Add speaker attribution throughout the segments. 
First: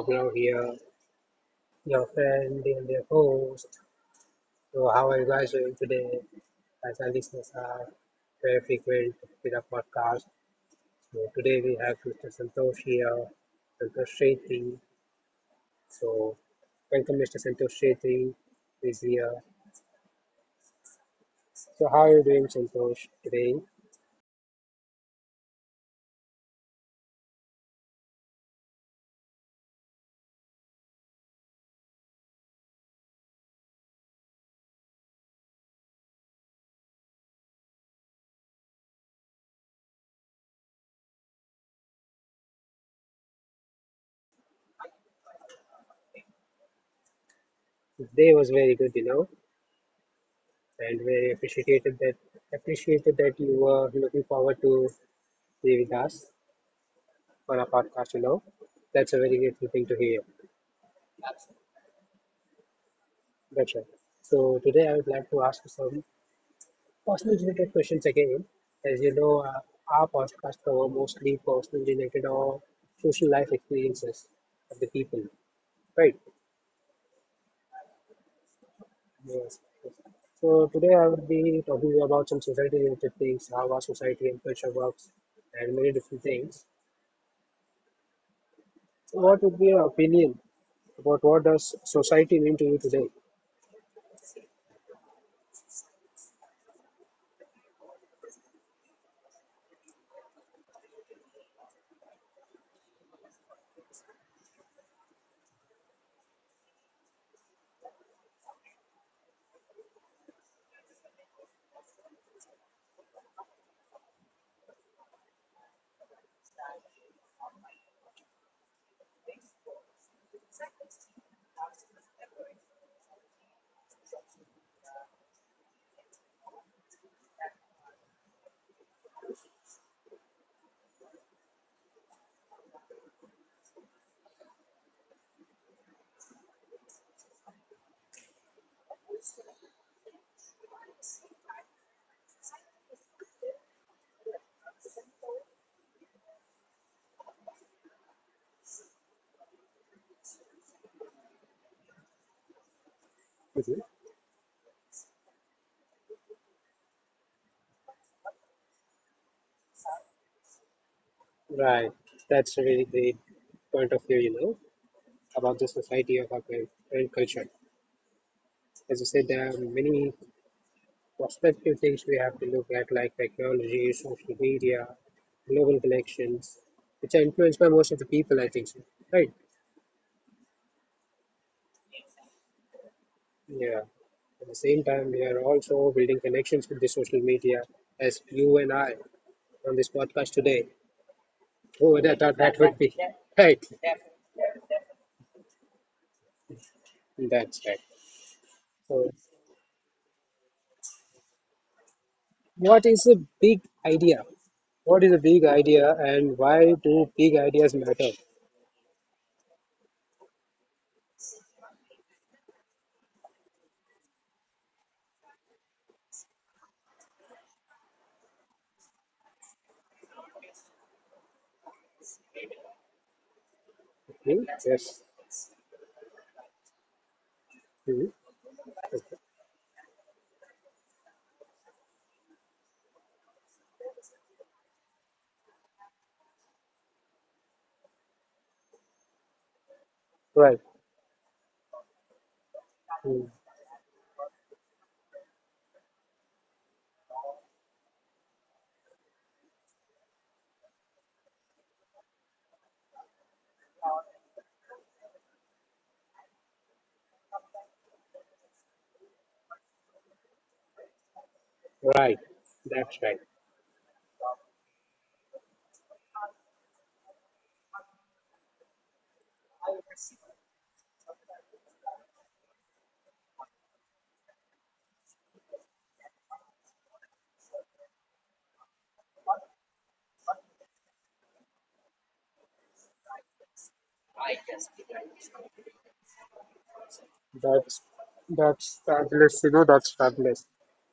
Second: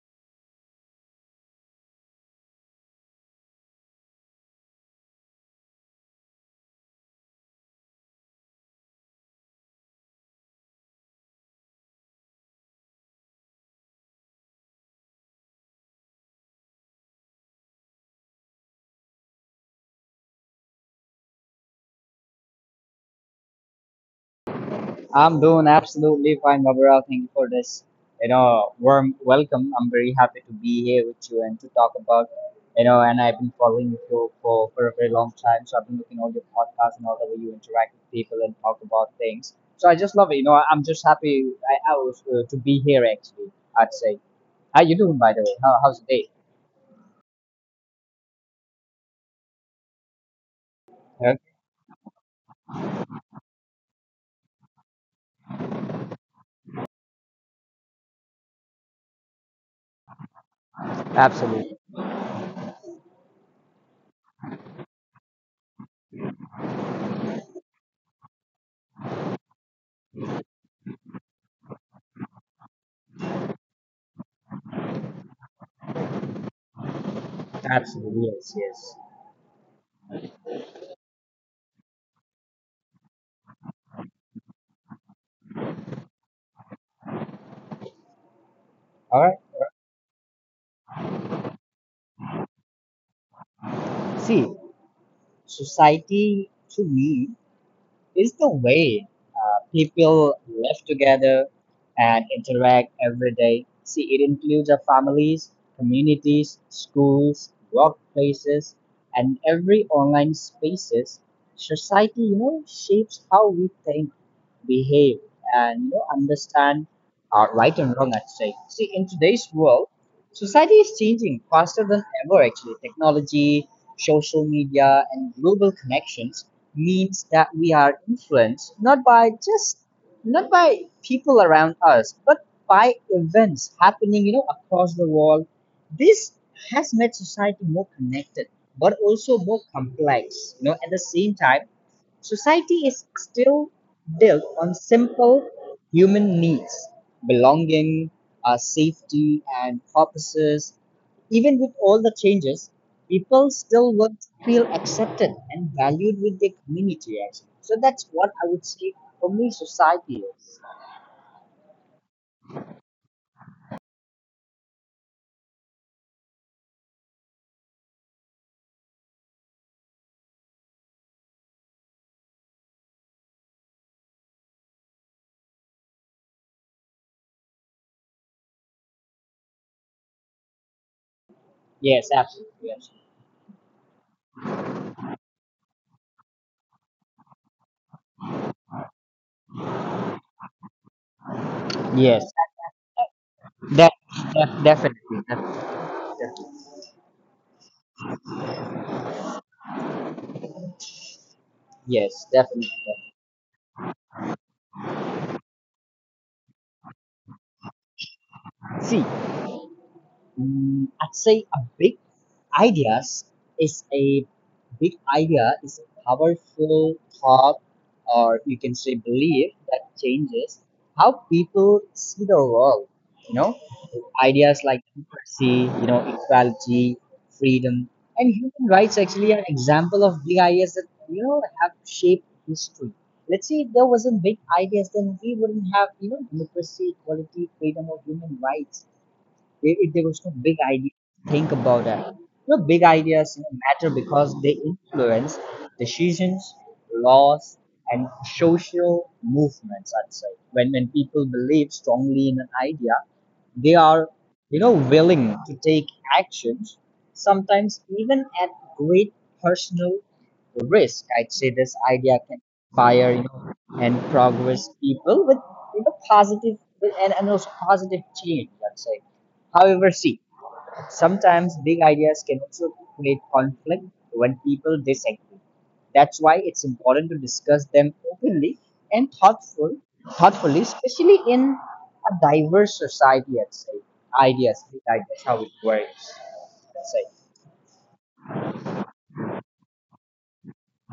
Speaker 1: Pablo here, your friend and your host. So, how are you guys doing today? As our listeners are very frequent with our podcast. So, today we have Mr. Santosh here, Santosh Shetty. So, welcome, Mr. Santosh Shetty, who is here. So, how are you doing, Santosh, today?
Speaker 2: I'm doing absolutely fine, Gabriel. Thank you for this, warm welcome. I'm very happy to be here with you and to talk about, you know, and I've been following you for a very long time. So I've been looking all your podcasts and all the way you interact with people and talk about things. So I just love it. I'm just happy I was to be here actually, I'd say. How you doing, by the way? How's the day?
Speaker 1: Today was very good, you know, and very
Speaker 2: Huh?
Speaker 1: appreciated that you were looking forward to be with us on our podcast, you know. That's a very grateful thing to hear.
Speaker 2: Absolutely.
Speaker 1: That's right. So today I would like to ask you some personal related questions again. As you know, our podcast cover mostly personal related or social life experiences of the people, right?
Speaker 2: Absolutely. Yes, yes.
Speaker 1: Yes, yes. So today I will be talking about some society related things, how our society and culture works, and many different things. So
Speaker 2: All right.
Speaker 1: what would be your opinion about what does society mean to you today?
Speaker 2: See, society to me is the way people live together and interact every day. See, it includes our families, communities, schools, workplaces, and every online spaces. Society, shapes how we think, behave, and understand our right and wrong. I'd say. See, in today's world, society is changing faster than ever. Actually, technology, social media, and global connections means that we are influenced not by people around us but by events happening, you know, across the world. This has made society more connected but also more complex, you know, at the same time. Society is still built on simple human needs: belonging, safety, and purposes. Even with all the changes, people still want to feel accepted and valued with their community, actually. So that's what I would say for me, society is.
Speaker 1: Right. That's a really great point of view, you know, about the society of our current culture. As you said, there are many prospective things we have to look at, like technology, social media, global collections, which are influenced by most of the people, I think so. Right.
Speaker 2: Yes, absolutely. Yes,
Speaker 1: Yeah. At the same time, we are also building connections with the social media, as you and I on this podcast today. Oh, that,
Speaker 2: yes.
Speaker 1: that, that would be right.
Speaker 2: def- Definitely, definitely.
Speaker 1: That's right. So
Speaker 2: Yes, definitely.
Speaker 1: what is a big idea? What is a big idea and why do big ideas matter?
Speaker 2: Definitely. See, I'd say a big ideas is a big idea is a powerful thought, or you can say belief, that changes how people see the world. You know,
Speaker 1: Hmm?
Speaker 2: ideas like
Speaker 1: Yes.
Speaker 2: democracy, you know, equality, freedom,
Speaker 1: Hmm.
Speaker 2: and human rights actually are example of big ideas that, you know, have shaped history. Let's say if there wasn't big ideas, then we wouldn't have, you know, democracy, equality, freedom, or human rights. If there was no big
Speaker 1: Right.
Speaker 2: idea, think about that. Big
Speaker 1: Hmm.
Speaker 2: ideas, matter because they influence decisions, laws, and social movements, I'd say. When people believe strongly in an idea, they are, you know, willing to take actions, sometimes even at great personal risk. I'd say this idea
Speaker 1: Right.
Speaker 2: can
Speaker 1: That's
Speaker 2: inspire,
Speaker 1: right.
Speaker 2: you know, and progress people with, you know, positive and also positive change, let's say. However, see, sometimes big ideas can also create conflict when people disagree. That's why it's important to discuss them openly and thoughtfully, especially in a diverse society. I'd say ideas, big ideas, how it works. That's right.
Speaker 1: That's that's fabulous. You know, that's fabulous.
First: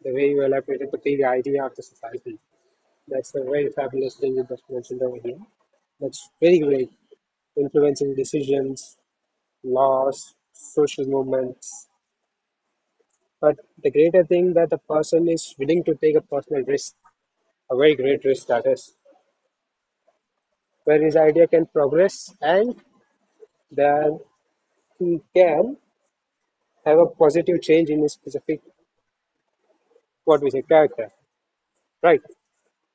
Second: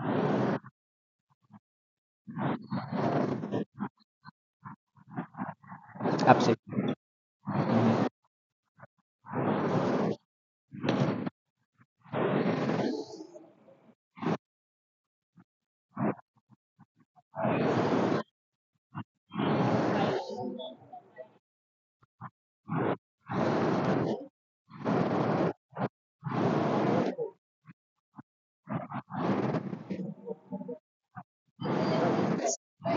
Speaker 1: The way you elaborated the big idea of the society. That's a very fabulous thing you just mentioned over here. That's very great.
Speaker 2: Absolutely.
Speaker 1: Influencing decisions, laws, social movements. But the greater thing that the person is willing to take a personal risk, a very great risk status where his idea can progress and then he can have a positive change in his specific, what we say, character. Right.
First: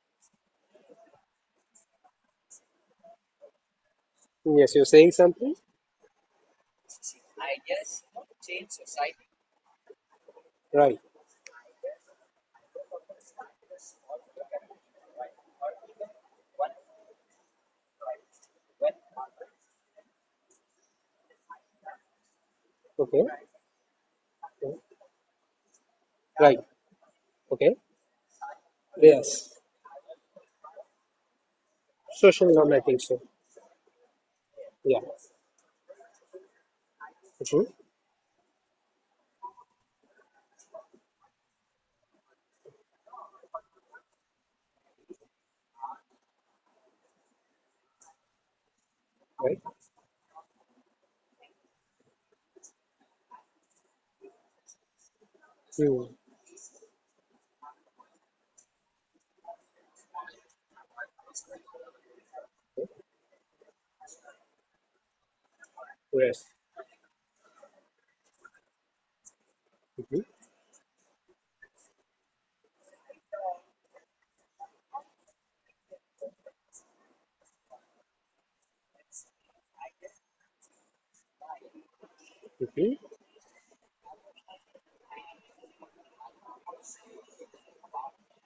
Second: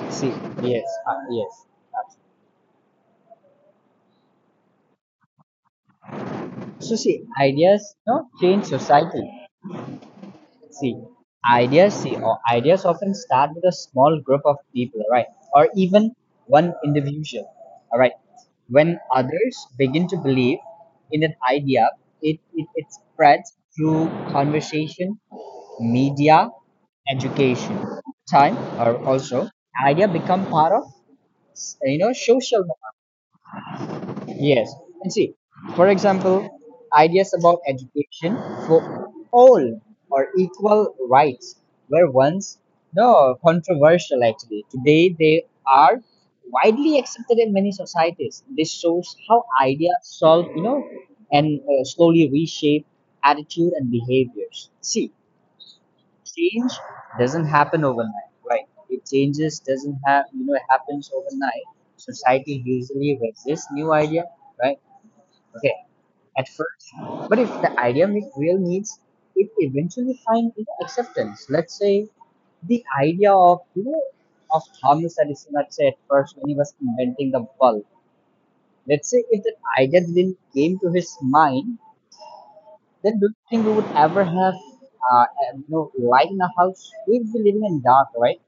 Speaker 2: See, yes, yes, absolutely.
Speaker 1: Yes, you're saying something?
Speaker 2: So see, ideas, no, change society. See,
Speaker 1: Right.
Speaker 2: ideas see or ideas often start with a small group of people, right? Or even one individual. All right. When others begin to believe in an idea, it
Speaker 1: Okay.
Speaker 2: spreads through conversation, media,
Speaker 1: Right. Okay.
Speaker 2: education. Time or also
Speaker 1: Yes.
Speaker 2: idea become part of, you know, social.
Speaker 1: Social, I think so.
Speaker 2: Yes.
Speaker 1: Yeah.
Speaker 2: And see, for example, ideas about
Speaker 1: hmm
Speaker 2: education for all or equal rights were once no controversial actually. Today they are widely accepted in many societies. This shows how
Speaker 1: Right.
Speaker 2: ideas solve, you know, and slowly reshape attitude and behaviors. See,
Speaker 1: Mm.
Speaker 2: change doesn't happen overnight, right? It changes doesn't have you know Happens overnight. Society usually resists new idea, right? Okay,
Speaker 1: Yes.
Speaker 2: at first, but if the idea meets real needs, it eventually
Speaker 1: hmm
Speaker 2: finds, you know, acceptance. Let's say the idea of, you know, of Thomas Edison. Let's say at first when he was inventing the bulb. Let's say if that idea didn't came to his mind,
Speaker 1: hmm
Speaker 2: then do you think we would ever have uh, you know, light in a house? We'd be living in dark, right?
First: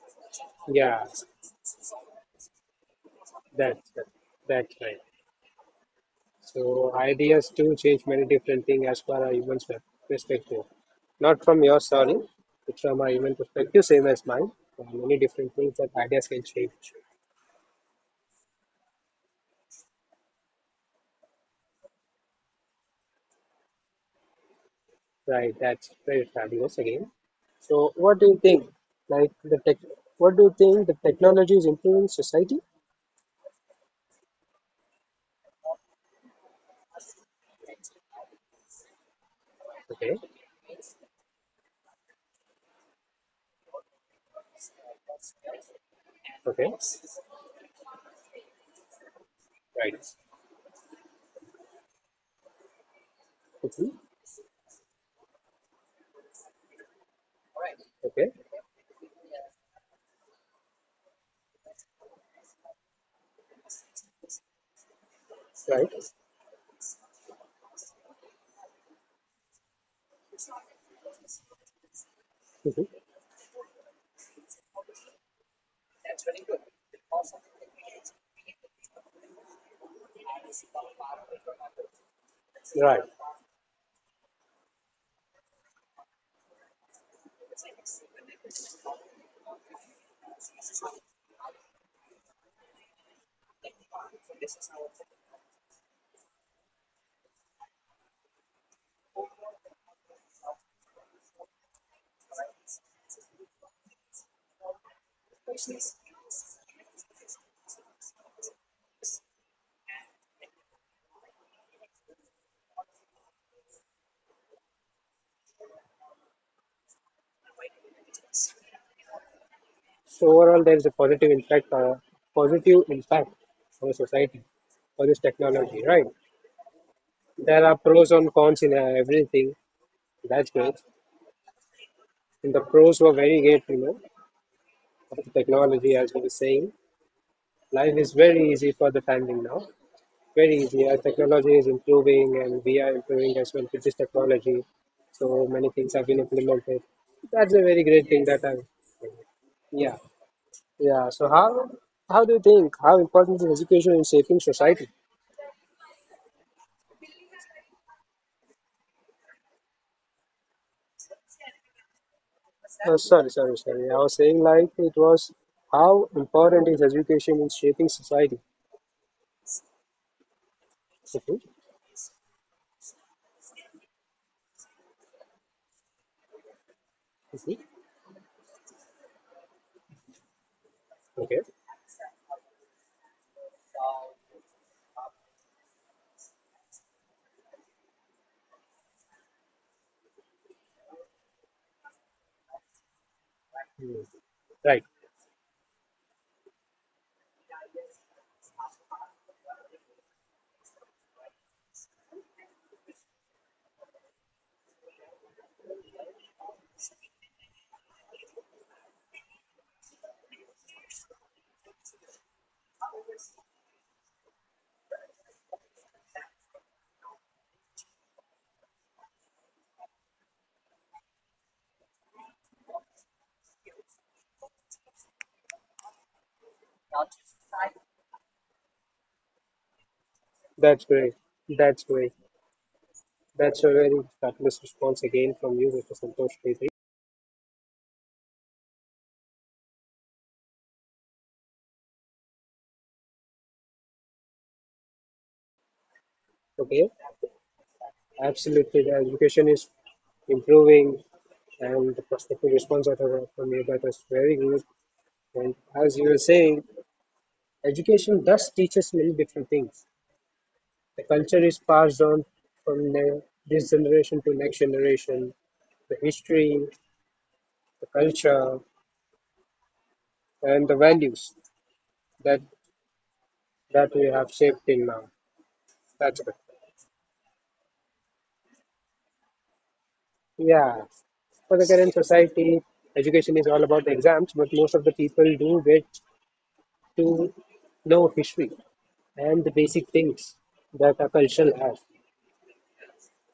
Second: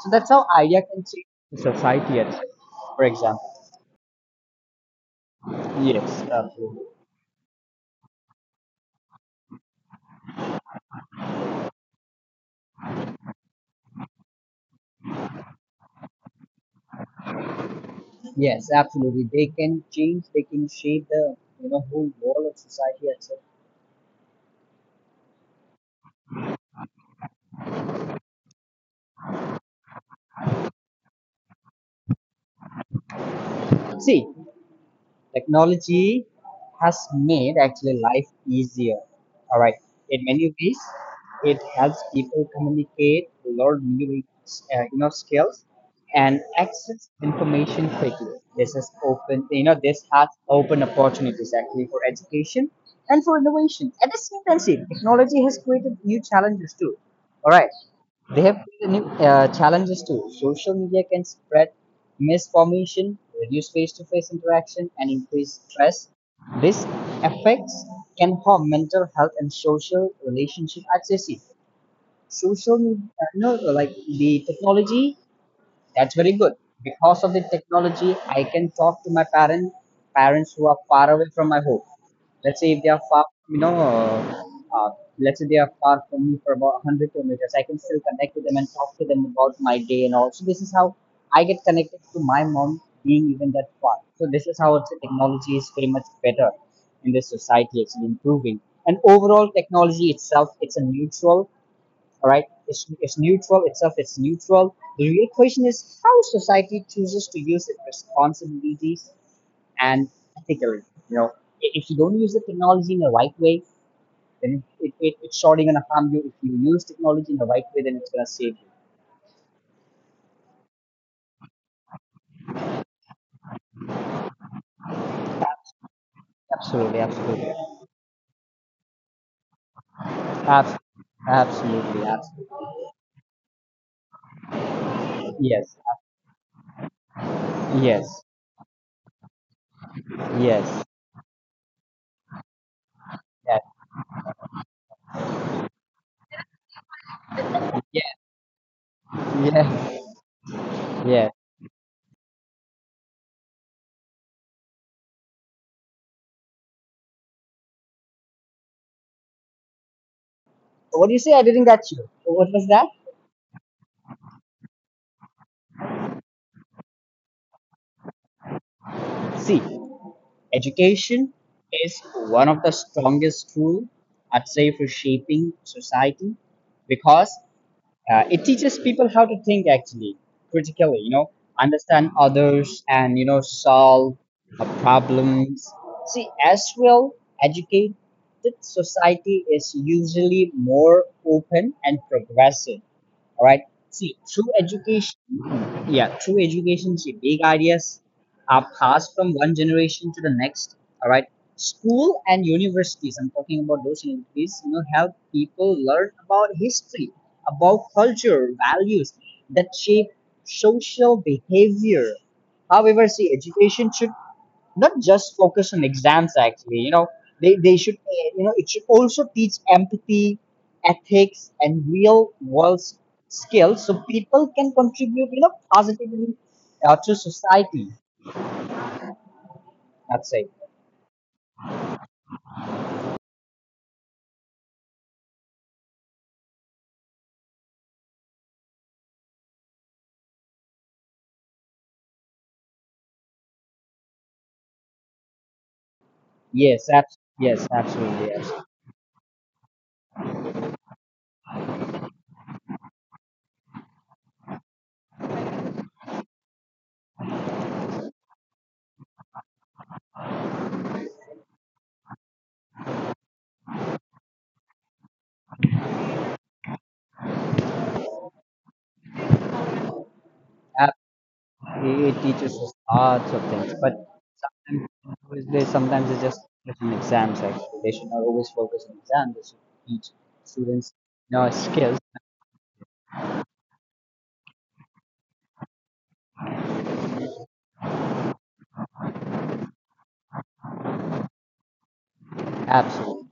Speaker 2: So that's how idea can
Speaker 1: Yeah.
Speaker 2: change the society. At first, for example.
Speaker 1: That's right. That's right.
Speaker 2: Yes, absolutely.
Speaker 1: So ideas do change many different things as per a human's perspective. Not from your sorry, but from a human perspective, same as mine. There are many different things that ideas can change.
Speaker 2: Yes, absolutely. They can change, they can shape the, you know, whole world of society itself.
Speaker 1: Right, that's very fabulous again. So what do you think? Like the tech, what do you think the technology is improving society?
Speaker 2: See, technology has made actually life easier. All right.
Speaker 1: Okay,
Speaker 2: In many ways, it helps people communicate, learn new you know, skills, and
Speaker 1: okay,
Speaker 2: access information quickly.
Speaker 1: right.
Speaker 2: This has opened opportunities actually for education and for
Speaker 1: Mhm.
Speaker 2: innovation. At the same time, see, technology has created new challenges too. All right.
Speaker 1: Okay,
Speaker 2: They have new challenges too. Social media can spread misinformation, reduce face-to-face interaction, and increase stress.
Speaker 1: right.
Speaker 2: These effects can harm mental health and social relationship accuracy. Social media, you know, like the technology, that's very good.
Speaker 1: Mhm.
Speaker 2: Because of the technology, I can talk to my parents, parents who are far away from my home. Let's say if they are
Speaker 1: Right.
Speaker 2: far, you know, uh, let's say they are far from me for about 100 kilometers, I can still connect with them and talk to them about my day and all. So this is how I get connected to my mom being even that far. So this is how the technology is pretty much better in this society, actually improving. And overall, technology itself, it's a neutral. All right, it's neutral itself, it's neutral. The real question is how society chooses to use its responsibilities, and particularly, you know, if you don't use the technology in the right way, then it's surely going to harm you. If you use technology in the right way, then it's going to save you.
Speaker 1: So overall, there is a positive impact on society for this technology, right?
Speaker 2: Absolutely, absolutely.
Speaker 1: There are pros and cons in everything. That's great.
Speaker 2: Abs- Absolutely,
Speaker 1: And the
Speaker 2: absolutely.
Speaker 1: pros were very great, you know, of the
Speaker 2: Yes,
Speaker 1: technology, as we were saying. Life is
Speaker 2: yes,
Speaker 1: very easy for the time being now. Very
Speaker 2: yes,
Speaker 1: easy. Our technology is improving, and we are improving as
Speaker 2: yes,
Speaker 1: well with this technology. So many things have been implemented. That's a very great
Speaker 2: yes,
Speaker 1: thing that I,
Speaker 2: yes,
Speaker 1: yeah. Yeah, so
Speaker 2: yes.
Speaker 1: how do you think how important is education in shaping society?
Speaker 2: So what do you say? I didn't get you. So what was that?
Speaker 1: Oh, sorry. I was saying like it was how important is education in shaping society?
Speaker 2: See, education
Speaker 1: Mhm,
Speaker 2: is one of the strongest tool, I'd say, for shaping society, because
Speaker 1: mhm.
Speaker 2: it teaches people how to think actually critically, you know,
Speaker 1: Okay,
Speaker 2: understand others and, you know, solve problems. See, as well, educated society is usually more open and progressive, all right.
Speaker 1: Mm.
Speaker 2: See, through
Speaker 1: Right.
Speaker 2: education, yeah, through education, see, big ideas are passed from one generation to the next. All right. School and universities, I'm talking about those universities, you know, help people learn about history, about culture, values that shape social behavior. However, see, education should not just focus on exams actually. You know, they should you know, it should also teach empathy, ethics, and skills, so people can contribute, you know, positively to society, I'd say.
Speaker 1: That's great. That's great. That's a very fabulous response again from you, Mr. Santosh Petri. Okay,
Speaker 2: Yes, absolutely. Yes.
Speaker 1: absolutely. The education is improving, and the prospective response that I got from you that was very good. And as you were saying, education thus teaches many different things. The culture is passed on from this generation to next generation, the history, the culture, and the
Speaker 2: Ab-
Speaker 1: values
Speaker 2: it
Speaker 1: that
Speaker 2: teaches us lots of things,
Speaker 1: that
Speaker 2: but
Speaker 1: we have shaped till
Speaker 2: sometimes
Speaker 1: now.
Speaker 2: always they sometimes
Speaker 1: That's
Speaker 2: they
Speaker 1: good.
Speaker 2: just focus on exams actually. They should not always focus on exams, they should teach
Speaker 1: Yeah,
Speaker 2: students, you know,
Speaker 1: for the current
Speaker 2: skills.
Speaker 1: society, education is all about the exams, but most of the people do get to know history and the basic things that a culture has.
Speaker 2: Absolutely.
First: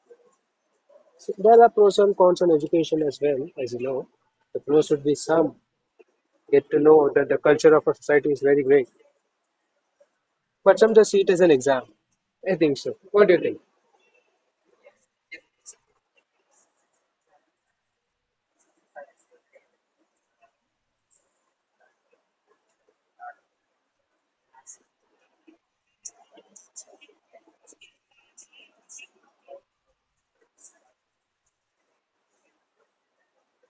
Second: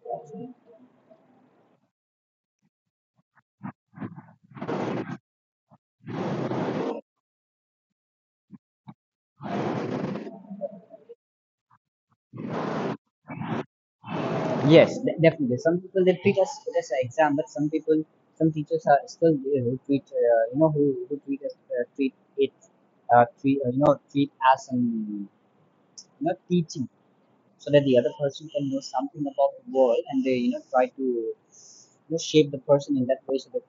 Speaker 1: So there are pros and cons on education as well, as you know. The pros would be some get to know that the culture of a society is very great. But some just see it as an exam. I think so. What do you think?
Speaker 2: Yes, definitely. Some people they treat us it as an exam, but some people, some teachers are still who treat, who treat us uh, treat it treat as an, you know, teaching, so that the other person can know something about the world, and they, you know, try to, you know, shape the person in that way, so that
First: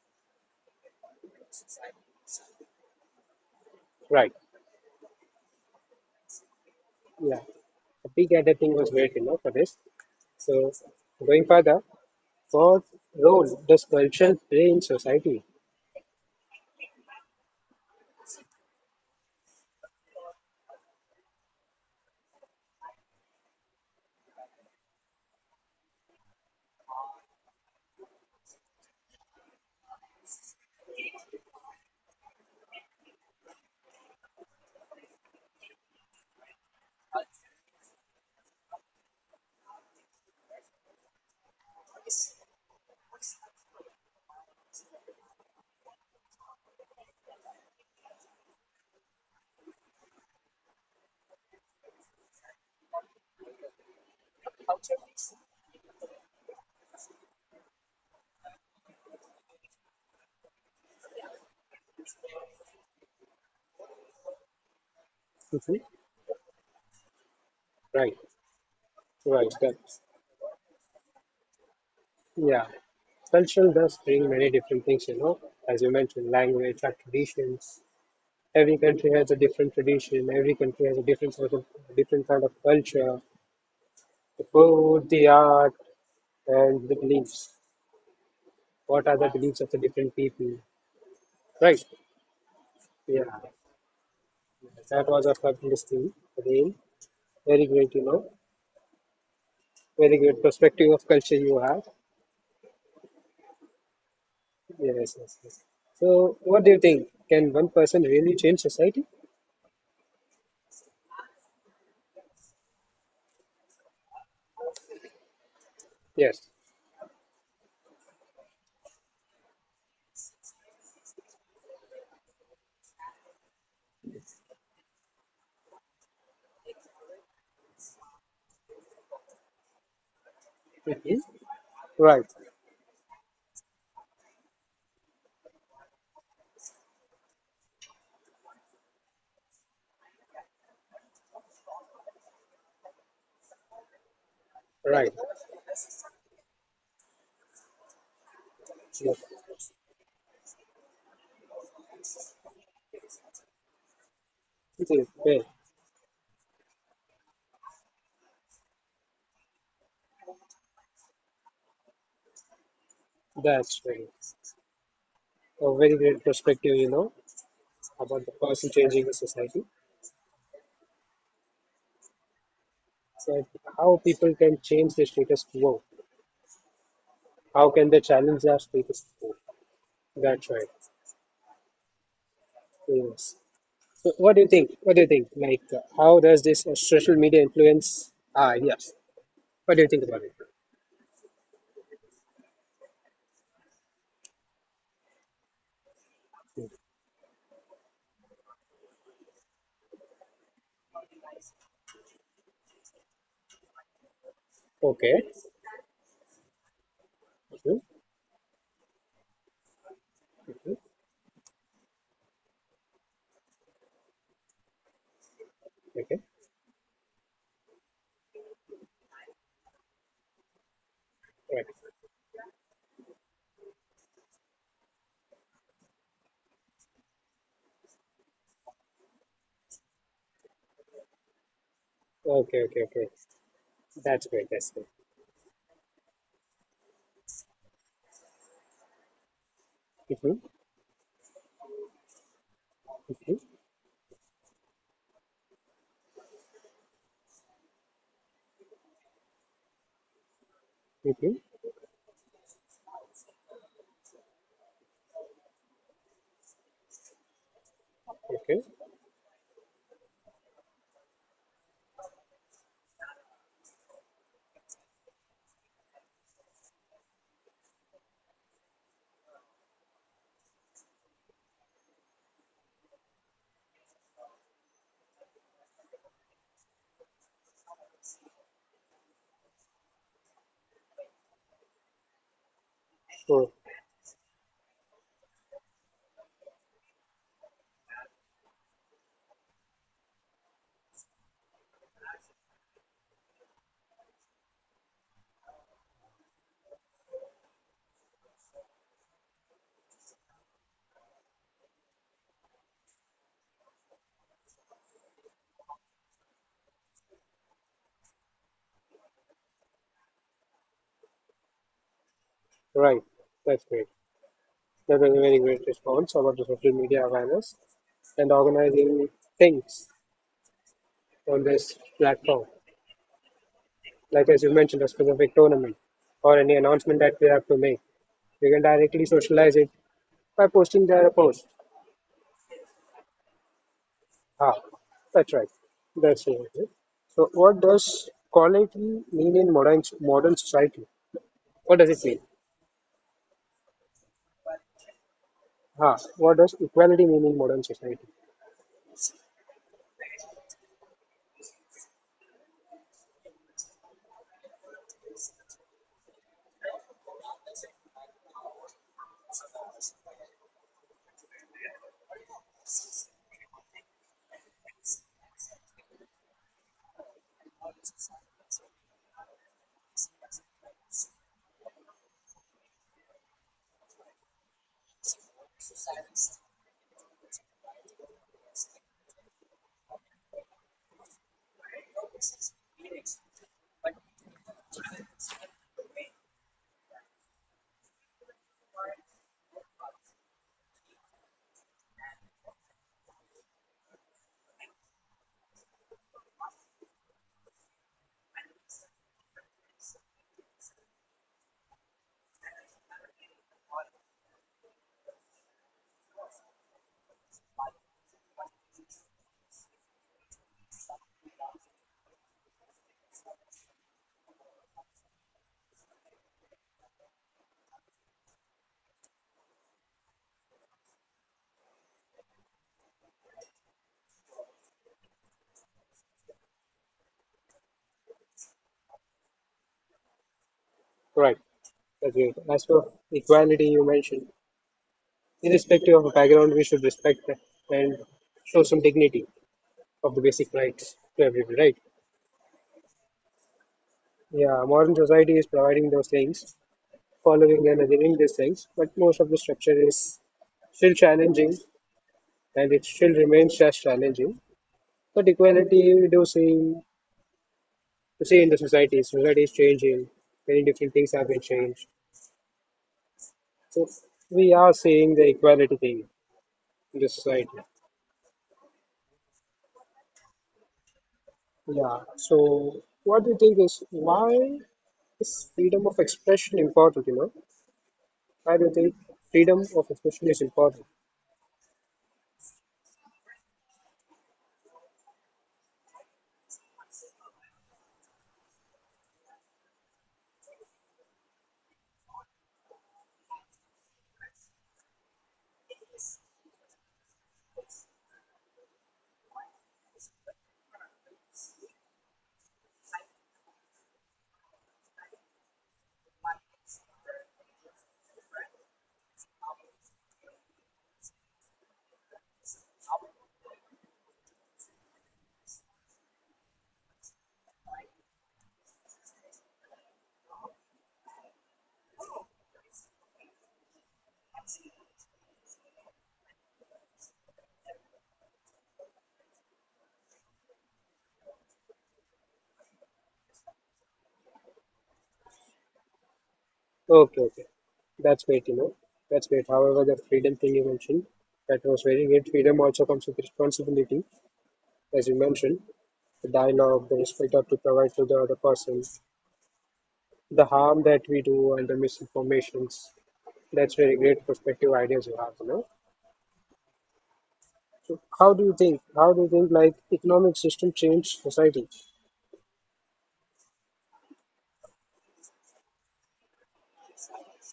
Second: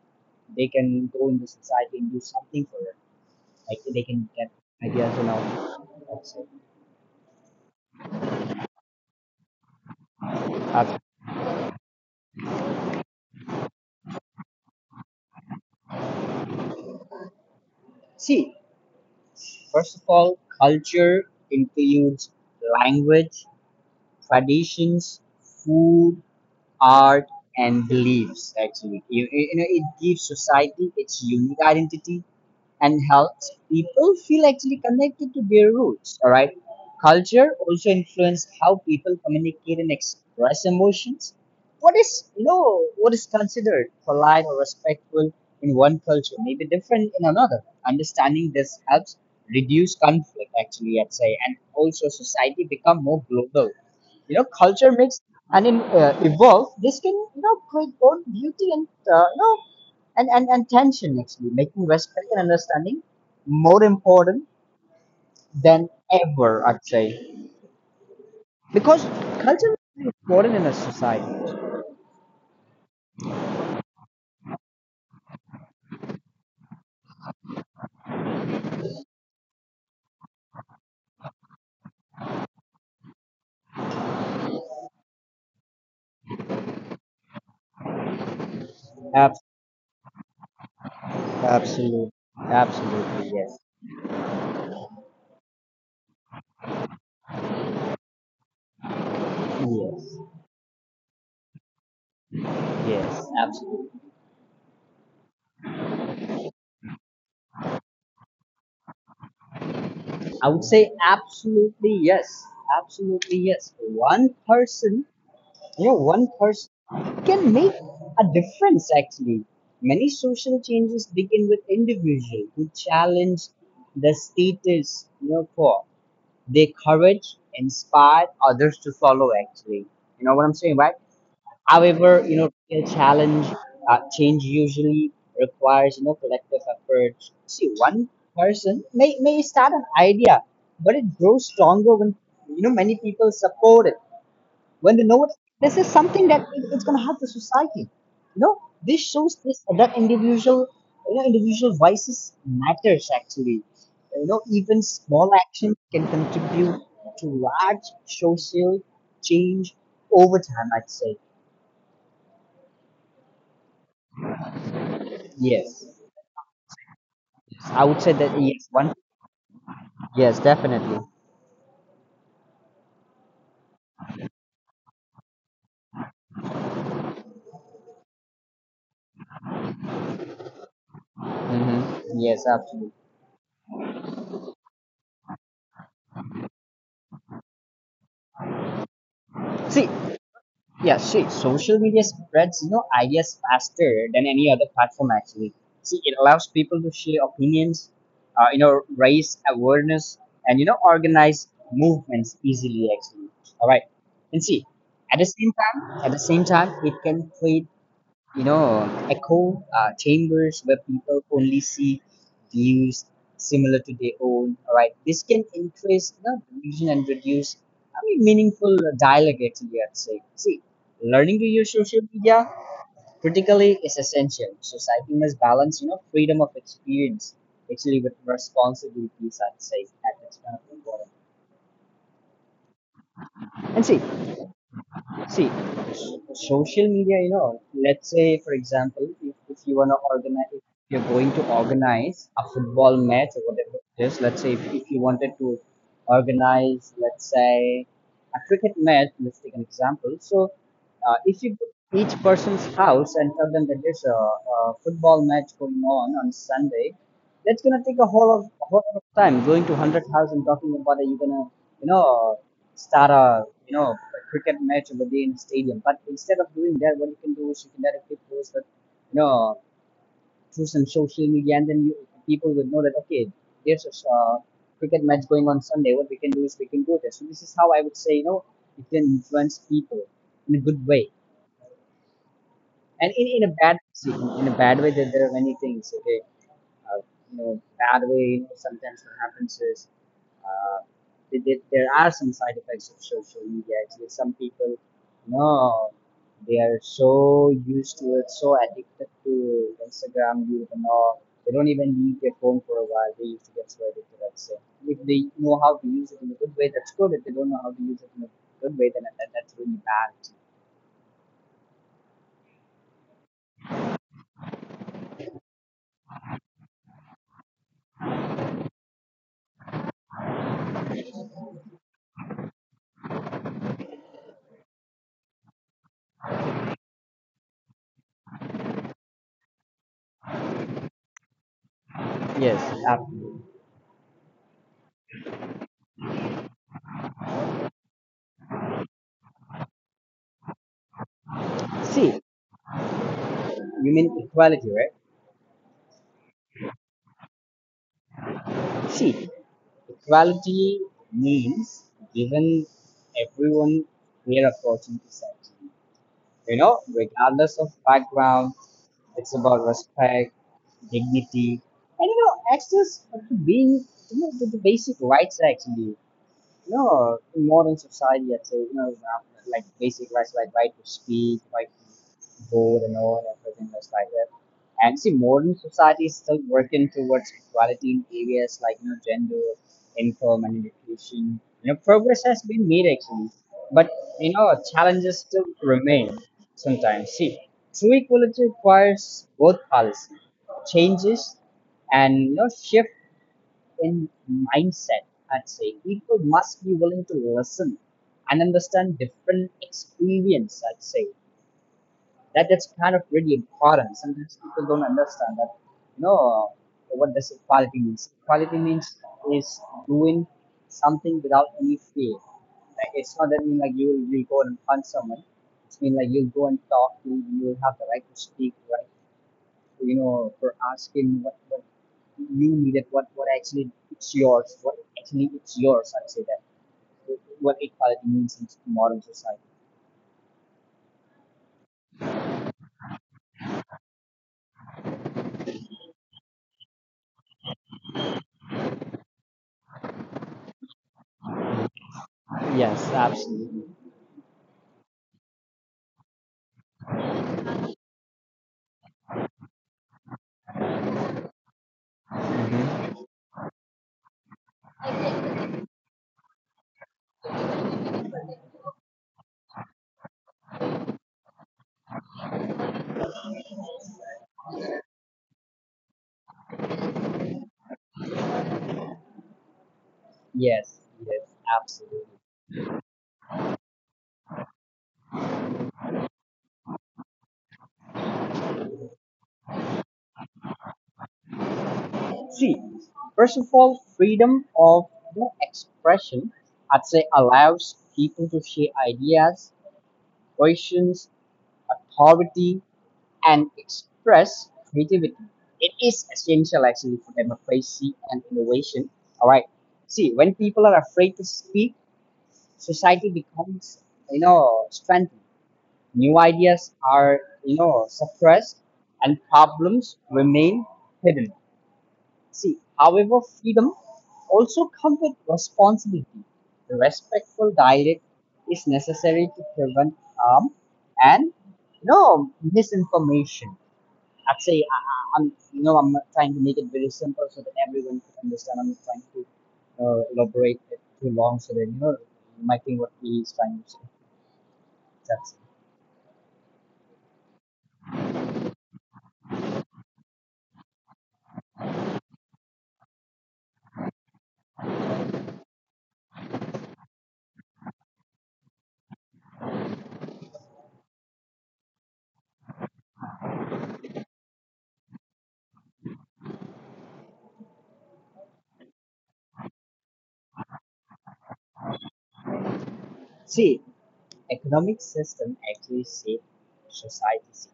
Speaker 2: they can go in the society and do something for it. Like they can
Speaker 1: Right.
Speaker 2: get ideas and all. That's it.
Speaker 1: Yeah. The big data thing was great, you know, for this. So
Speaker 2: Uh,
Speaker 1: going further, what role does culture play in society?
Speaker 2: See, first of all, culture includes language, traditions, food, art, and beliefs. Actually, you know, it gives society its unique identity and helps people feel actually connected to their roots. All right. Culture also influences how people communicate and express emotions. What is considered polite or respectful in one culture may be different in another. Understanding this helps reduce conflict actually, I'd say, and also society become more global. You know, culture makes and evolve. This can, you know, create both beauty and uh, you know and tension actually, making respect and understanding more important than
Speaker 1: Hmm
Speaker 2: ever, I'd say.
Speaker 1: Right.
Speaker 2: Because
Speaker 1: Right. That,
Speaker 2: culture is important in a society.
Speaker 1: yeah. Culture does bring many different things, you know, as you mentioned, language, our traditions. Every country has a different tradition. Every country has a different sort of different kind of culture. The food, the art, and the beliefs. What are the
Speaker 2: Abs-
Speaker 1: beliefs of the different people? Right.
Speaker 2: Absolutely.
Speaker 1: Yeah.
Speaker 2: Absolutely, yes.
Speaker 1: That was a fabulous thing. Again, very great, you know, very
Speaker 2: Yes.
Speaker 1: great perspective of culture you have.
Speaker 2: Yes, absolutely.
Speaker 1: Yes, yes, yes. So, what do you think? Can one person really change society?
Speaker 2: I would say absolutely yes. Absolutely yes. One person, you know, one
Speaker 1: Yes.
Speaker 2: person can make a difference actually. Many social changes begin with individuals who challenge the status, you know, quo. Their courage inspired others to follow, actually. You know what I'm saying, right?
Speaker 1: It is.
Speaker 2: However,
Speaker 1: Right,
Speaker 2: you know, real challenge, change usually requires, you know, collective effort. See, one person may start an idea, but it grows stronger when, you know, many people support it, when they
Speaker 1: right.
Speaker 2: know it, this is something that it's going to help the society, you know. This
Speaker 1: Yes.
Speaker 2: shows this that individual, you know, individual voices matters actually. You know, even
Speaker 1: It is.
Speaker 2: small
Speaker 1: Well,
Speaker 2: actions can contribute to large social change over time, I'd say.
Speaker 1: that's right. A
Speaker 2: Yes,
Speaker 1: very great perspective, you know,
Speaker 2: I would say
Speaker 1: about the
Speaker 2: that yes,
Speaker 1: person
Speaker 2: one.
Speaker 1: changing the society.
Speaker 2: Yes, definitely.
Speaker 1: So, how people can change the status quo? How can they challenge their status quo? That's right.
Speaker 2: Hmm, yes, absolutely.
Speaker 1: Yes. So what do you think? What do you think? Like, how does this social media influence our ideas? What do you
Speaker 2: See,
Speaker 1: think about it?
Speaker 2: yeah, see, social media spreads, you know, ideas faster than any other platform actually. See, it allows
Speaker 1: Mm.
Speaker 2: people to share opinions, you know, raise awareness, and, you know, organize movements easily actually. All right, and see,
Speaker 1: Okay.
Speaker 2: at the same time, it can create,
Speaker 1: hmm
Speaker 2: you know, echo chambers
Speaker 1: hmm
Speaker 2: where people only see views similar to their own. All right, this can increase,
Speaker 1: Okay.
Speaker 2: you know, delusion and reduce, I mean, meaningful dialogue. Actually, I'd say. See, learning to
Speaker 1: Right.
Speaker 2: use social media critically is essential. Society must balance, freedom of experience actually with responsibilities. I'd say that is kind of important.
Speaker 1: Okay. Okay. Okay.
Speaker 2: And see,
Speaker 1: That's great. That's great.
Speaker 2: See, social media, let's say, for example, if you want to
Speaker 1: Hmm
Speaker 2: organize, if you're going to organize a football match
Speaker 1: hmm
Speaker 2: or whatever it is, let's say if you wanted to organize, let's say, a cricket match, let's take an example. So,
Speaker 1: hmm
Speaker 2: if you go to each person's house and tell them that there's a football match going on Sunday. That's going to take a whole of
Speaker 1: Okay.
Speaker 2: a whole lot of time going to 100 house and talking about it. You're going to, you know, start a you know a cricket match over there in a stadium. But instead of doing that, what you can do is you can directly post that you know through some social media, and then people would know that okay, there's a cricket match going on Sunday. What we can do is we can go there. So this is how I would say you can influence people in a good way, and
Speaker 1: Sure.
Speaker 2: in a bad way there are many things. Okay, uh, bad way, sometimes what happens is uh, there are some side effects of social media, actually. Some people, they are so used to it, so addicted to Instagram, they don't even leave their phone for a while. They used to get so addicted to that. So if they know how to use it in a good way, that's good. If they don't know how to use it in a good way, then that's really bad.
Speaker 1: Right. That's great. That was a very great response about the social media awareness and organizing things on this platform. Like as you mentioned, a specific tournament or any announcement that we have to make. We can directly socialize it by posting their post.
Speaker 2: Yes, absolutely.
Speaker 1: Ah, that's right. That's right. So, what does equality mean in modern society? What does it mean?
Speaker 2: See, you mean equality, right?
Speaker 1: Ah, what does equality mean in modern society?
Speaker 2: See, equality means giving everyone fair opportunities, actually. You know, regardless of background, it's about respect, dignity, and access to to the basic rights, actually. No, in modern society, I'd say, like basic rights like right to speak, right to vote and all, everything that's like that. And see, modern society is still working towards equality in areas like, gender, income, and education. You know, progress has been made, actually, but, challenges still remain sometimes. See, true equality requires both policy changes and, shift in mindset, I'd say. People must be willing to listen and understand different experience, I'd say. That is kind of really important. Sometimes people don't understand that, you know, what does equality means. Equality means is doing something without any fear. Like it's not that mean like you will go and punch someone. It's mean like you'll go and talk, you will have the right to speak, right, for asking what you needed, what actually it's yours, what actually it's yours, I'd say that. What equality means in modern society.
Speaker 1: Right. That's right. As for equality, you mentioned, irrespective of background, we should respect and show some dignity of the basic rights to everybody, right?
Speaker 2: Yes, absolutely.
Speaker 1: Yeah, modern society is providing those things, following and adhering these things, but most of the structure is still challenging and it
Speaker 2: Hmm.
Speaker 1: still remains just challenging. But equality we do see to see in the society. Society is changing, many different things have been changed. So we are seeing the equality thing in the society.
Speaker 2: Yes, yes,
Speaker 1: Yeah.
Speaker 2: absolutely.
Speaker 1: So what do you think is why is freedom of expression important, you know? Why do you think freedom of expression is important?
Speaker 2: See, first of all, freedom of expression, I'd say, allows people to share ideas, questions, authority, and express creativity. It is essential actually for democracy and innovation. All right. See, when people are afraid to speak, society becomes, strengthened. New ideas are, suppressed and problems remain hidden. See, however, freedom also comes with responsibility. The respectful dialogue is necessary to prevent harm and misinformation. Actually, I- I'm you know I'm trying to make it very simple so that everyone can understand. I'm not trying to elaborate it too long so that you might think what he is trying to say. That's it.
Speaker 1: Okay, okay. That's great, you know. That's great. However, the freedom thing you mentioned, that was very great. Freedom also comes with responsibility, as you mentioned, the dialogue, the respect that we provide to the other person, the harm that we do, and the misinformations. That's very great perspective ideas you have, you know. So how do you think like economic system change society?
Speaker 2: See, economic system actually shape society. See,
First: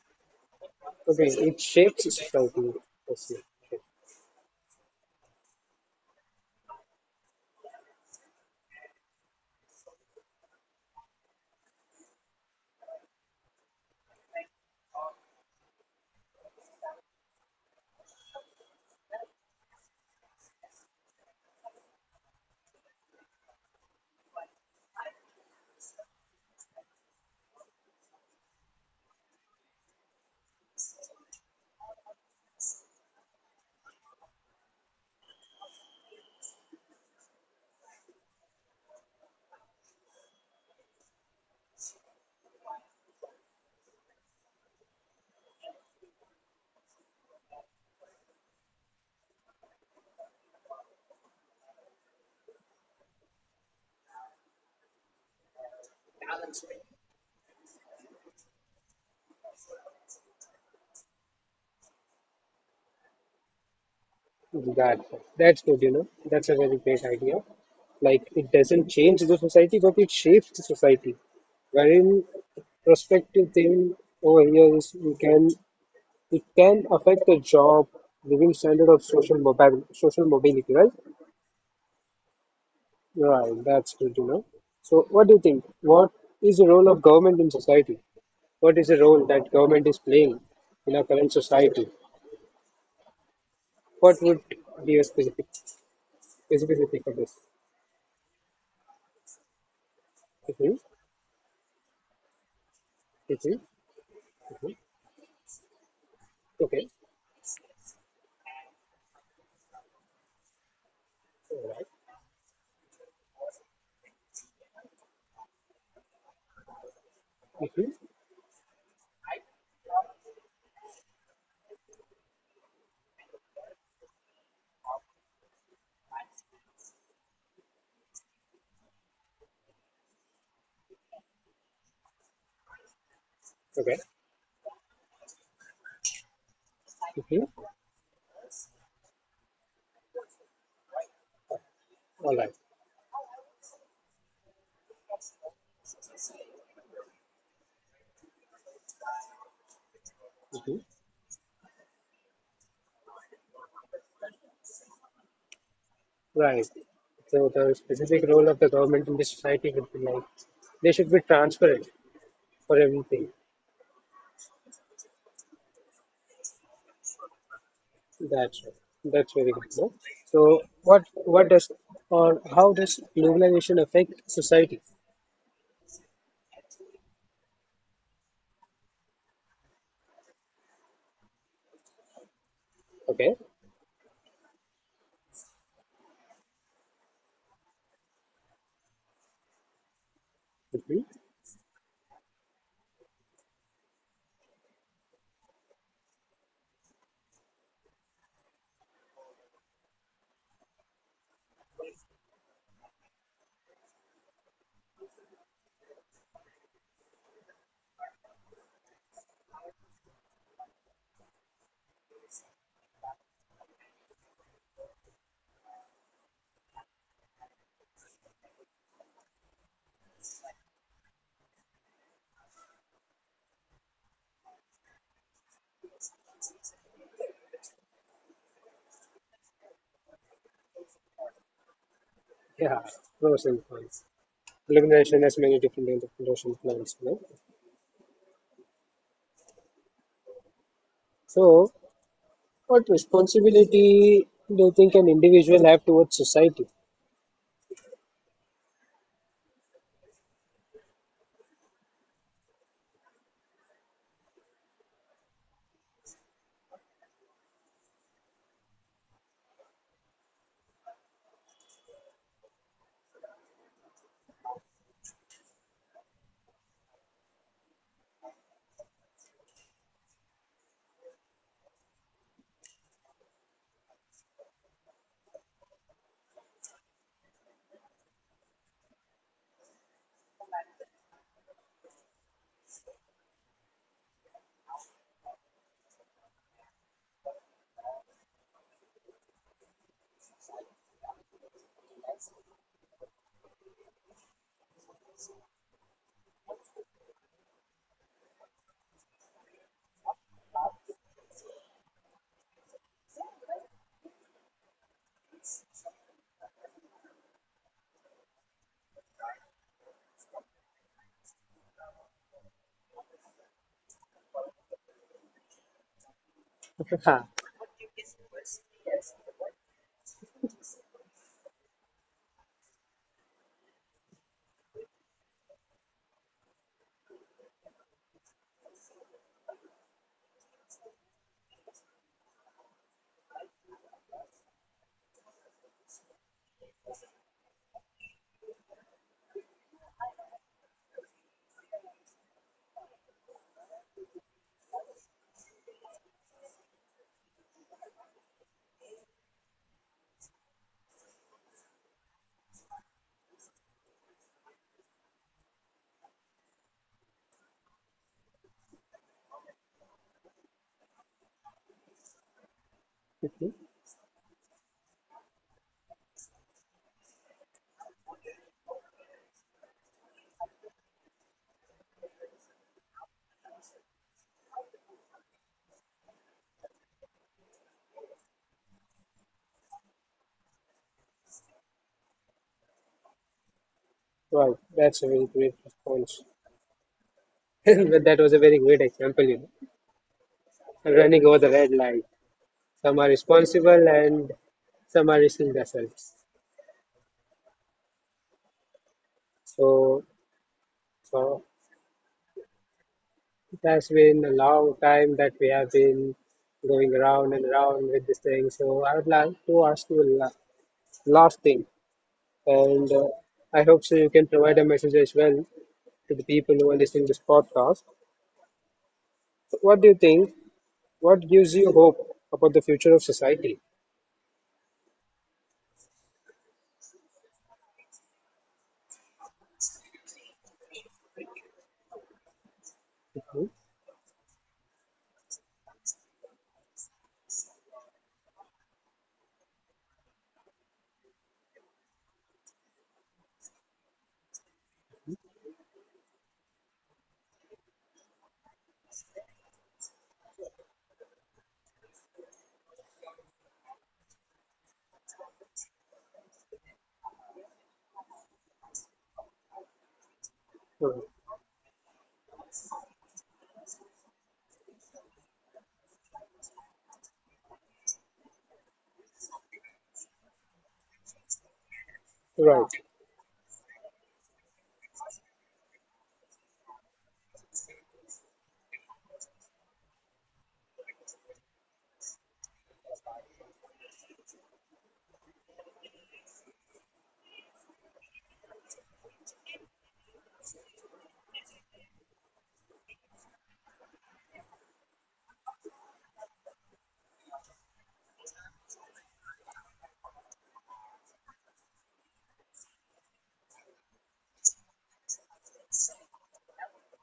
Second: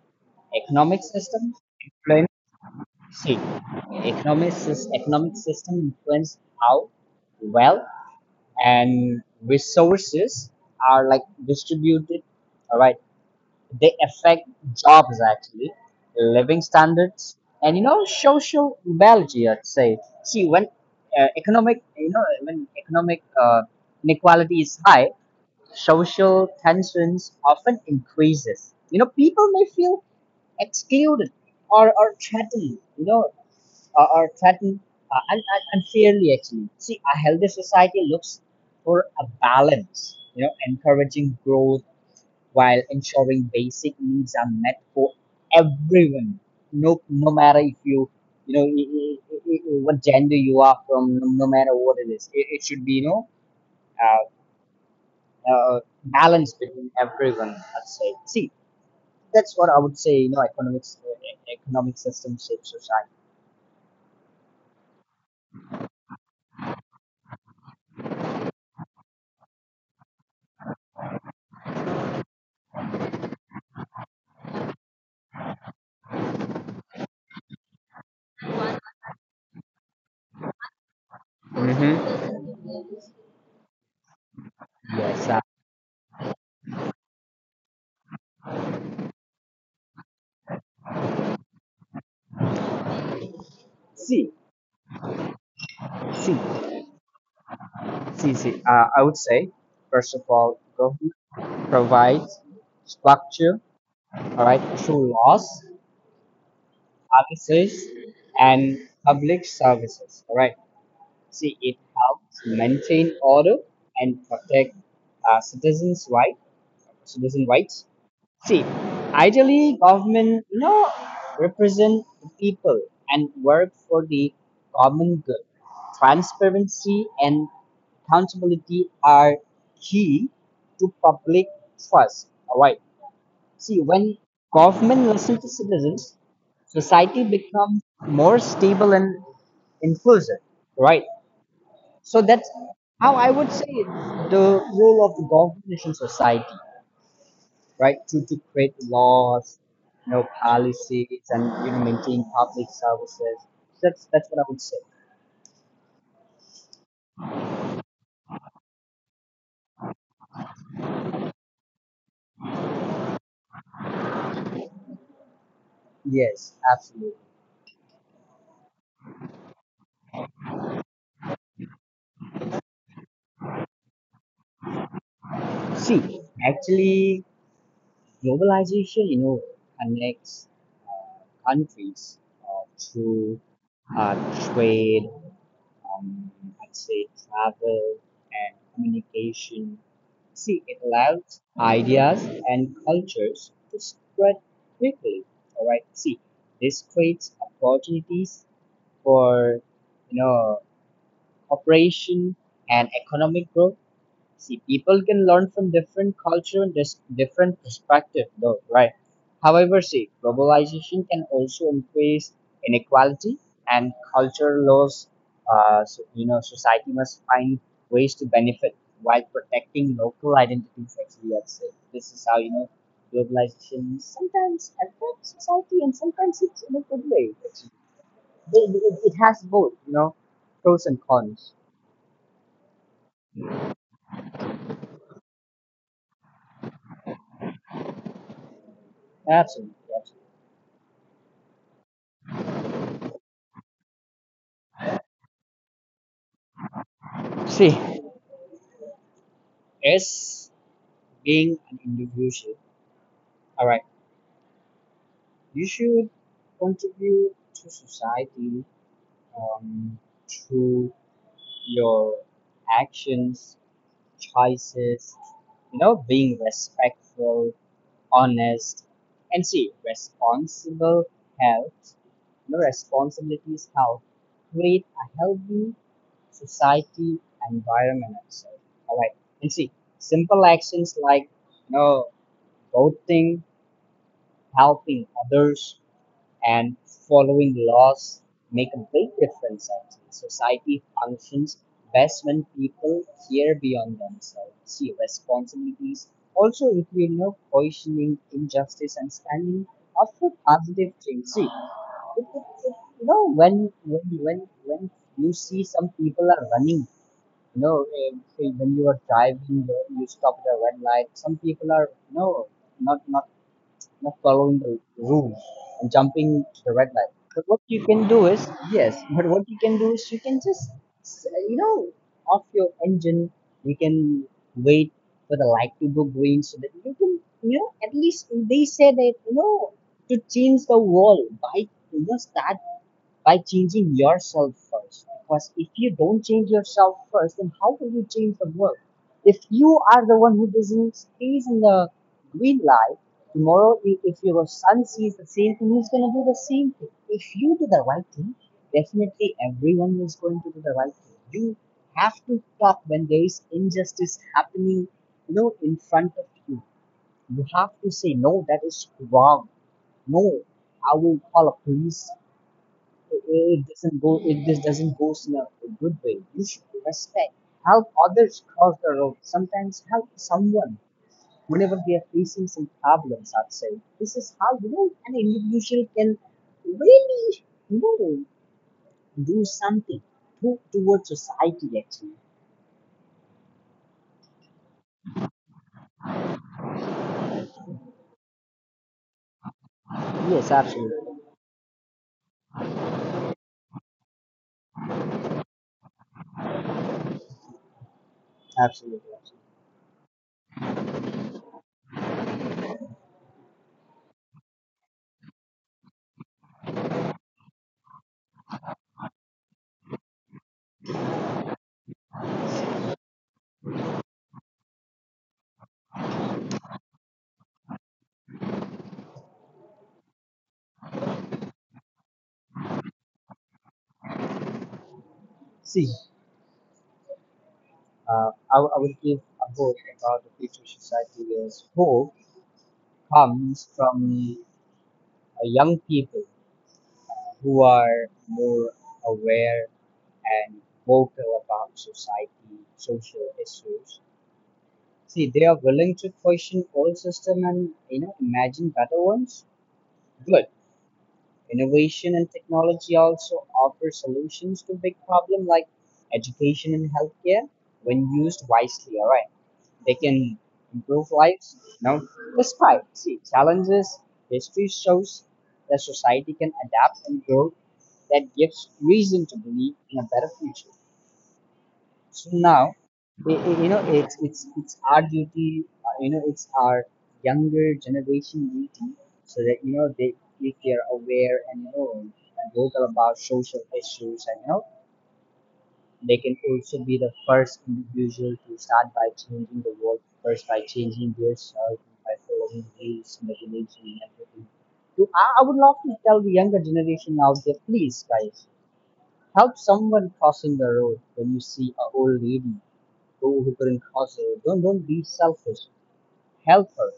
Speaker 2: economic
Speaker 1: Okay,
Speaker 2: system
Speaker 1: it shapes
Speaker 2: influence.
Speaker 1: society, I see.
Speaker 2: See, economic system influence how wealth and resources are like distributed. All right, they affect jobs actually, living standards, and social reality, I'd say. See, when economic inequality is high, social tensions often increases. You know, people may feel excluded or threatened. You know, or threatened unfairly, actually. See, a healthy society looks for a balance. You know, encouraging growth while ensuring basic needs are met for everyone. No, no matter if you, you know, I- what gender you are from, no no matter what it is, it should be, uh, uh, balance between everyone, I'd say. See, that's what I would say. You know, economic system shapes society.
Speaker 1: That that's good, you know. That's a very great idea. Like it doesn't change the society, but it shapes the society. Wherein prospective thing over here is you can it can affect the job, living standard of social mobility, right?
Speaker 2: Hmm.
Speaker 1: Right, that's good, you know. So what
Speaker 2: Yes.
Speaker 1: do you think? What is the role of government in society? What is the role that government is playing in our current society? What
Speaker 2: See,
Speaker 1: would be a
Speaker 2: see,
Speaker 1: specific for this?
Speaker 2: see. I would say, first of all,
Speaker 1: Mhm,
Speaker 2: government provides
Speaker 1: mhm.
Speaker 2: structure, all right,
Speaker 1: Mhm.
Speaker 2: through laws,
Speaker 1: Okay.
Speaker 2: services and public services. All right. See,
Speaker 1: All
Speaker 2: it
Speaker 1: right.
Speaker 2: helps maintain order and protect uh, citizens' right, citizen rights.
Speaker 1: Mhm.
Speaker 2: See, ideally, government represent the people and work for the common good. Transparency and accountability are key to public trust. All right. See,
Speaker 1: Okay.
Speaker 2: when government listens to citizens, society
Speaker 1: Mhm.
Speaker 2: becomes more stable and inclusive, right? So
Speaker 1: All
Speaker 2: that's
Speaker 1: right.
Speaker 2: how I would say it, the role of the government in society, right? To create laws,
Speaker 1: Mhm.
Speaker 2: policies, and maintain public services. That's what I would say.
Speaker 1: Right. So the specific role of the government in the society would be like they should be transparent for everything.
Speaker 2: Yes, absolutely.
Speaker 1: That's right. That's very good. No? So what does or how does globalization affect society?
Speaker 2: See, actually, globalization, connects countries
Speaker 1: Okay.
Speaker 2: through uh, trade, um, I'd say travel and communication. See, it
Speaker 1: Mhm.
Speaker 2: allows ideas and cultures to spread quickly. All right. See, this creates opportunities for you know cooperation and economic growth. See, people can learn from different culture and different perspective, though, right? However, see, globalization can also increase inequality and cultural laws. So, society must find ways to benefit while protecting local identities, actually, at stake. This is how globalization sometimes affects society and sometimes it's in a good way. Actually, it has both, pros and cons.
Speaker 1: Yeah. Pros and cons. Globalization has many different kinds of pros and cons. No?
Speaker 2: Absolutely, absolutely.
Speaker 1: So what responsibility do you think an individual have towards society?
Speaker 2: See, yes, being an individual. All right, you should contribute to society, um, through your actions, choices, being respectful, honest, and see, responsible helps. You know, responsibilities help create a healthy society environment. So, all right, and see, simple actions like you know voting, helping others and following laws make a big difference, actually. Society functions best when people care beyond themselves. See, responsibilities also include, questioning injustice and standing up for positive change. See, it, it, when you see some people are running, say when you are driving, you stop at a red light, some people are, not, not not following the rules and jumping the red light.
Speaker 1: Ha.
Speaker 2: But what you can do is, yes, but what you can do is you can just, s- you know, off your engine, you can wait for the light to go green so that you can, at least they say that, to change the wall, bike, start by changing yourself first. Because if you don't change yourself first, then how will you change the world? If you are the one who doesn't stays in the green light, tomorrow if your son sees the same thing, he's gonna do the same thing. If you do the right thing, definitely everyone is going to do the right thing. You have to stop when there is injustice happening, in front of you. You have to say no, that is wrong. No, I will call a police, it doesn't go. It just doesn't go in a good way. You should respect. Help others cross the road. Sometimes help someone whenever they are facing some problems outside. This is how an individual can really you know do something towards society, actually.
Speaker 1: Wow, that's a very great response. But that was a very great example, you know.
Speaker 2: Yes, absolutely,
Speaker 1: Running over the red light. Some are responsible and some are risking themselves.
Speaker 2: absolutely, absolutely.
Speaker 1: So, so it has been a long time that we have been going around and around with this thing. So I would like to ask you a last thing, and I hope so you can provide a message as well to the people who are listening to this podcast. So what do you think? What gives you hope about the future of society?
Speaker 2: See, I will give a hope about the future society is hope
Speaker 1: Mhm.
Speaker 2: comes from young people who are more aware and vocal about social issues. See, they are willing to question old system and imagine better ones. Good. Innovation and technology also offer solutions to big problem like education and healthcare when used wisely. All right. They can
Speaker 1: Mhm. Right.
Speaker 2: improve lives. No, despite see challenges, history shows that society can adapt and grow. That gives reason to believe in a better future. So now,
Speaker 1: Right.
Speaker 2: it's our duty. You know, it's our younger generation duty, so that they if they are aware and vocal about social issues and they can also be the first individual to start by changing the world first by changing themselves by following rules, regulation, and everything. So I would love to tell the younger generation out there, please, guys, help someone crossing the road when you see an old lady who couldn't cross the road. Don't be selfish. Help her.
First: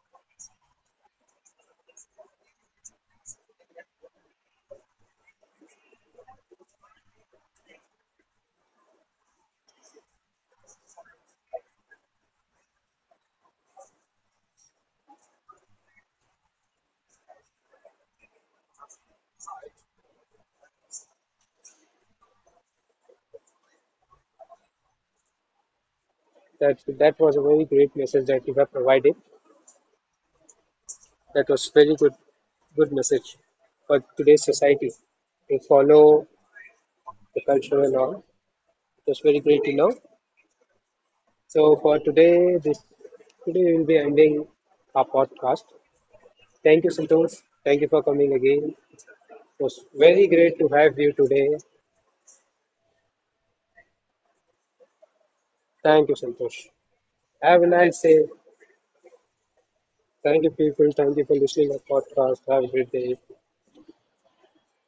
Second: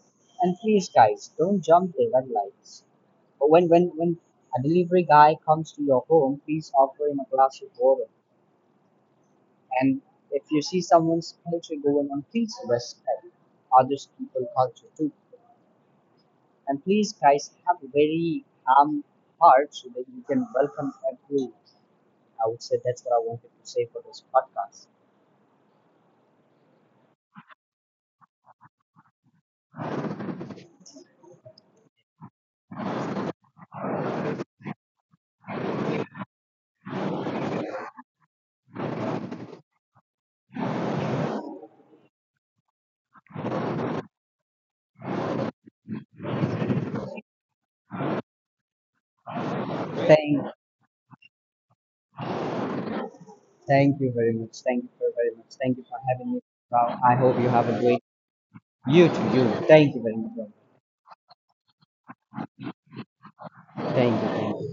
Speaker 2: And please, guys, don't jump the red lights. But when a delivery guy comes to your home, please offer him a glass of water. And if you see someone's culture going on, please respect others people's culture too. And please, guys, have a very calm heart so that you can welcome everyone. I would say that's what I wanted to say for this podcast.
Speaker 1: That was a very great message that you have provided. That was very good message for today's society to follow the culture and all. It was very great to know. So for today, this today we will be ending our podcast. Thank you, Santosh. Thank you for coming again. It was very
Speaker 2: Thank,
Speaker 1: great to have you today.
Speaker 2: thank you very much. Thank you for very much. Thank you for
Speaker 1: Thank you,
Speaker 2: having me.
Speaker 1: Santosh.
Speaker 2: Well, I hope you
Speaker 1: Have a
Speaker 2: have a great
Speaker 1: nice day.
Speaker 2: day. Thank you very
Speaker 1: Thank
Speaker 2: much.
Speaker 1: you, people. Thank you for listening to our podcast. Have a great day.
Speaker 2: Thank you. Thank you.